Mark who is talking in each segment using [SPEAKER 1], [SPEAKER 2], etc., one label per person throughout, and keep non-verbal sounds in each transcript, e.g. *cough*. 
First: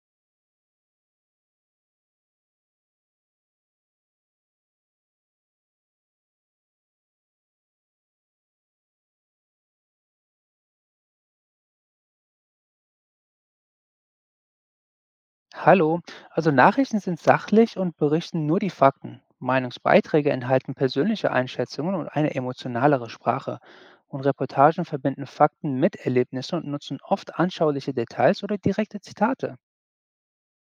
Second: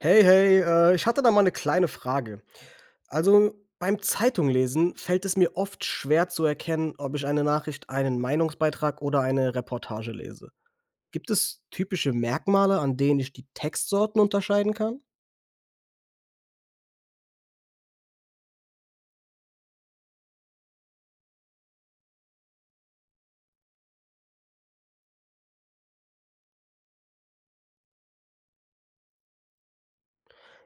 [SPEAKER 1] Hey, hey, ich hatte da mal eine kleine Frage. Also beim Zeitunglesen fällt es mir oft schwer zu erkennen, ob ich eine Nachricht, einen Meinungsbeitrag oder eine Reportage lese. Gibt es typische Merkmale, an denen ich die Textsorten unterscheiden kann?
[SPEAKER 2] Hallo, also Nachrichten sind sachlich und berichten nur die Fakten. Meinungsbeiträge enthalten persönliche Einschätzungen und eine emotionalere Sprache. Und Reportagen verbinden Fakten mit Erlebnissen und nutzen oft anschauliche Details oder direkte Zitate.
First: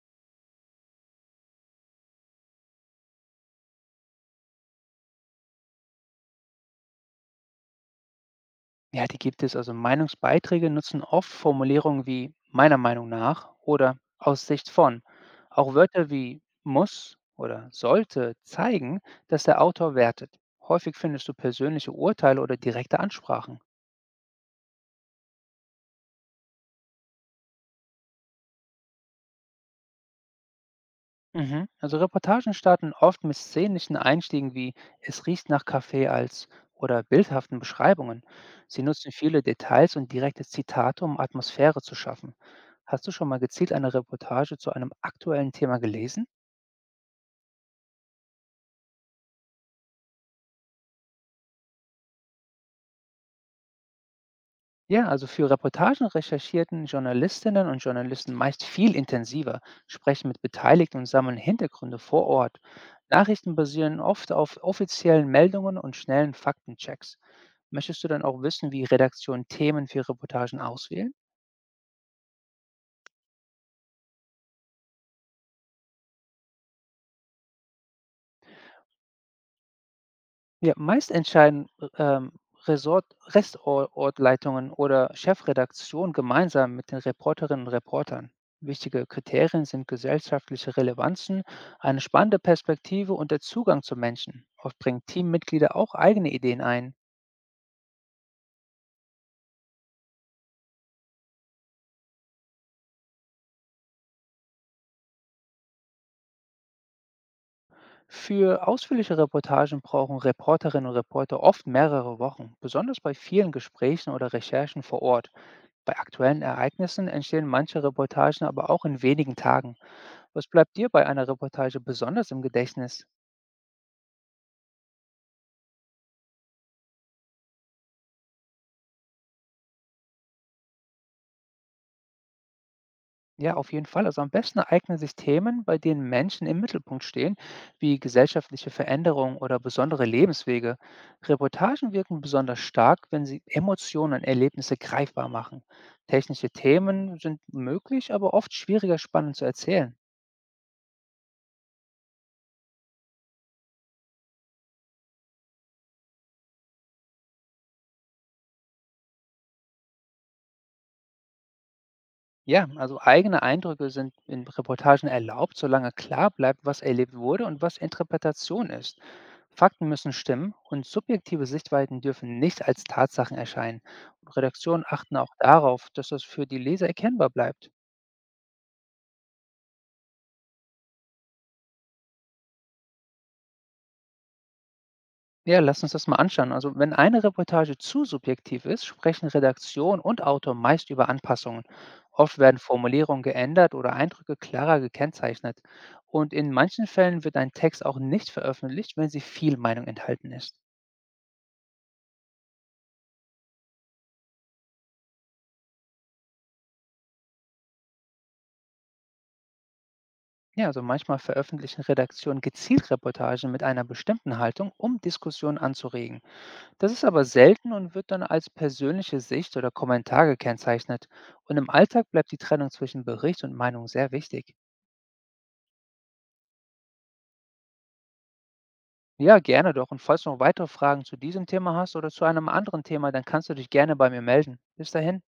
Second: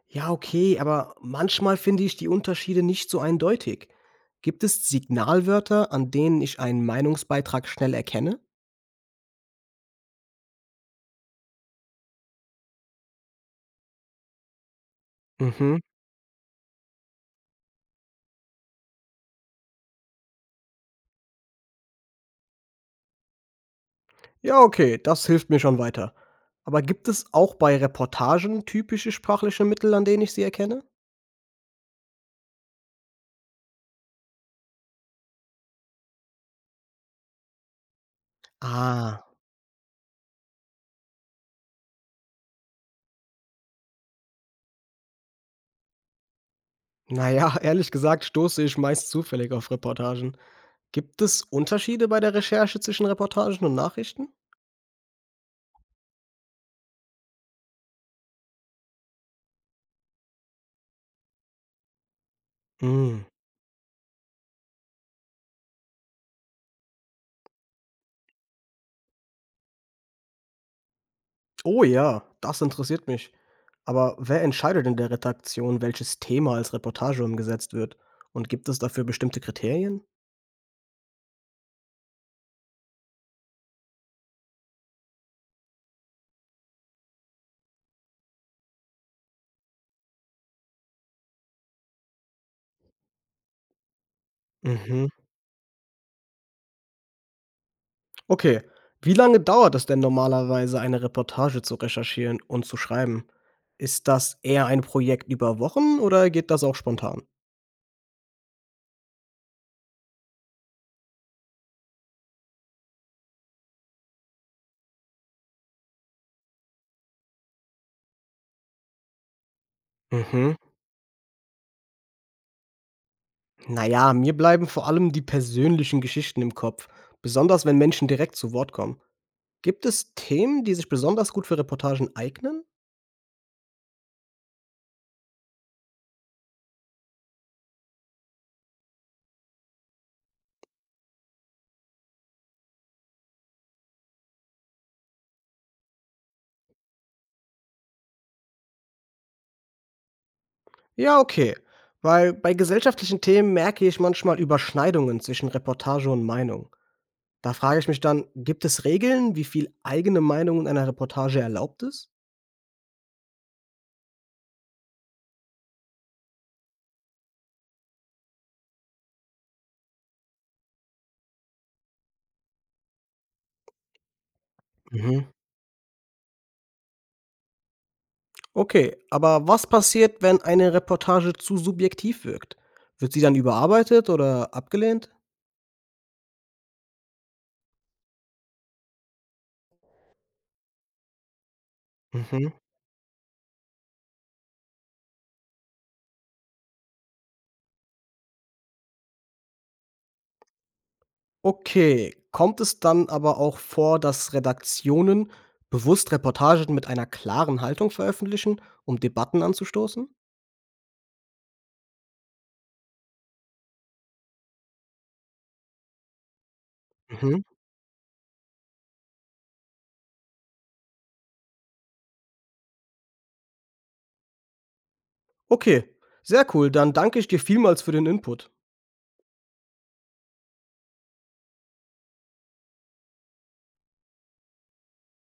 [SPEAKER 1] Ja, okay, aber manchmal finde ich die Unterschiede nicht so eindeutig. Gibt es Signalwörter, an denen ich einen Meinungsbeitrag schnell erkenne?
[SPEAKER 2] Ja, die gibt es. Also Meinungsbeiträge nutzen oft Formulierungen wie meiner Meinung nach oder aus Sicht von. Auch
[SPEAKER 1] Mhm.
[SPEAKER 2] Wörter wie muss oder sollte zeigen, dass der Autor wertet. Häufig findest du persönliche Urteile oder direkte Ansprachen.
[SPEAKER 1] Ja, okay, das hilft mir schon weiter. Aber gibt es auch bei Reportagen typische sprachliche Mittel, an denen ich sie erkenne?
[SPEAKER 2] Mhm. Also Reportagen starten oft mit szenischen Einstiegen wie Es riecht nach Kaffee als oder bildhaften Beschreibungen. Sie nutzen
[SPEAKER 1] Ah,
[SPEAKER 2] viele Details und direkte Zitate, um Atmosphäre zu schaffen. Hast du schon mal gezielt eine Reportage zu einem aktuellen Thema gelesen?
[SPEAKER 1] naja, *laughs* ehrlich gesagt stoße ich meist zufällig auf Reportagen. Gibt es Unterschiede bei der Recherche zwischen Reportagen und Nachrichten?
[SPEAKER 2] Ja, also für Reportagen recherchierten Journalistinnen und Journalisten meist viel intensiver, sprechen mit Beteiligten und sammeln Hintergründe vor Ort.
[SPEAKER 1] Hm.
[SPEAKER 2] Nachrichten basieren oft auf offiziellen Meldungen und schnellen Faktenchecks. Möchtest du dann auch wissen, wie Redaktionen Themen für Reportagen auswählen?
[SPEAKER 1] Oh ja, das interessiert mich. Aber wer entscheidet in der Redaktion, welches Thema als Reportage umgesetzt wird? Und gibt es dafür bestimmte Kriterien?
[SPEAKER 2] Ja, meist entscheiden ähm, Resort Resor Ortleitungen oder Chefredaktion gemeinsam mit den Reporterinnen und Reportern. Wichtige Kriterien sind gesellschaftliche Relevanzen, eine spannende Perspektive und der Zugang zu Menschen. Oft bringen
[SPEAKER 1] Mhm.
[SPEAKER 2] Teammitglieder auch eigene Ideen ein.
[SPEAKER 1] Okay. Wie lange dauert es denn normalerweise, eine Reportage zu recherchieren und zu schreiben? Ist das eher ein Projekt über Wochen oder geht das auch spontan?
[SPEAKER 2] Für ausführliche Reportagen brauchen Reporterinnen und Reporter oft mehrere Wochen, besonders bei vielen Gesprächen oder Recherchen vor Ort. Bei aktuellen Ereignissen entstehen manche Reportagen aber auch in wenigen Tagen. Was
[SPEAKER 1] Mhm.
[SPEAKER 2] bleibt dir bei einer Reportage besonders im Gedächtnis?
[SPEAKER 1] Naja, mir bleiben vor allem die persönlichen Geschichten im Kopf, besonders wenn Menschen direkt zu Wort kommen. Gibt es Themen, die sich besonders gut für Reportagen eignen?
[SPEAKER 2] Ja, auf jeden Fall. Also am besten eignen sich Themen, bei denen Menschen im Mittelpunkt stehen, wie gesellschaftliche Veränderungen oder besondere Lebenswege. Reportagen wirken besonders stark, wenn sie Emotionen und Erlebnisse greifbar machen. Technische Themen sind möglich, aber oft schwieriger spannend zu erzählen.
[SPEAKER 1] Ja, okay. Weil bei gesellschaftlichen Themen merke ich manchmal Überschneidungen zwischen Reportage und Meinung. Da frage ich mich dann, gibt es Regeln, wie viel eigene Meinung in einer Reportage erlaubt ist?
[SPEAKER 2] Ja, also eigene Eindrücke sind in Reportagen erlaubt, solange klar bleibt, was erlebt wurde und was Interpretation ist. Fakten müssen stimmen und subjektive Sichtweiten dürfen nicht als Tatsachen erscheinen. Und Redaktionen achten
[SPEAKER 1] Mhm.
[SPEAKER 2] auch darauf, dass das für die Leser erkennbar bleibt.
[SPEAKER 1] Okay, aber was passiert, wenn eine Reportage zu subjektiv wirkt? Wird sie dann überarbeitet oder abgelehnt?
[SPEAKER 2] Ja, lass uns das mal anschauen. Also, wenn eine Reportage zu subjektiv ist, sprechen Redaktion und Autor meist über Anpassungen. Oft
[SPEAKER 1] Mhm.
[SPEAKER 2] werden Formulierungen geändert oder Eindrücke klarer gekennzeichnet. Und in manchen Fällen wird ein Text auch nicht veröffentlicht, wenn sie viel Meinung enthalten ist.
[SPEAKER 1] Okay, kommt es dann aber auch vor, dass Redaktionen bewusst Reportagen mit einer klaren Haltung veröffentlichen, um Debatten anzustoßen?
[SPEAKER 2] Ja, also manchmal veröffentlichen Redaktionen gezielt Reportagen mit einer bestimmten Haltung, um Diskussionen anzuregen. Das ist aber
[SPEAKER 1] Mhm.
[SPEAKER 2] selten und wird dann als persönliche Sicht oder Kommentar gekennzeichnet. Und im Alltag bleibt die Trennung zwischen Bericht und Meinung sehr wichtig.
[SPEAKER 1] Okay, sehr cool. Dann danke ich dir vielmals für den Input.
[SPEAKER 2] Ja, gerne doch. Und falls du noch weitere Fragen zu diesem Thema hast oder zu einem anderen Thema, dann kannst du dich gerne bei mir melden. Bis dahin.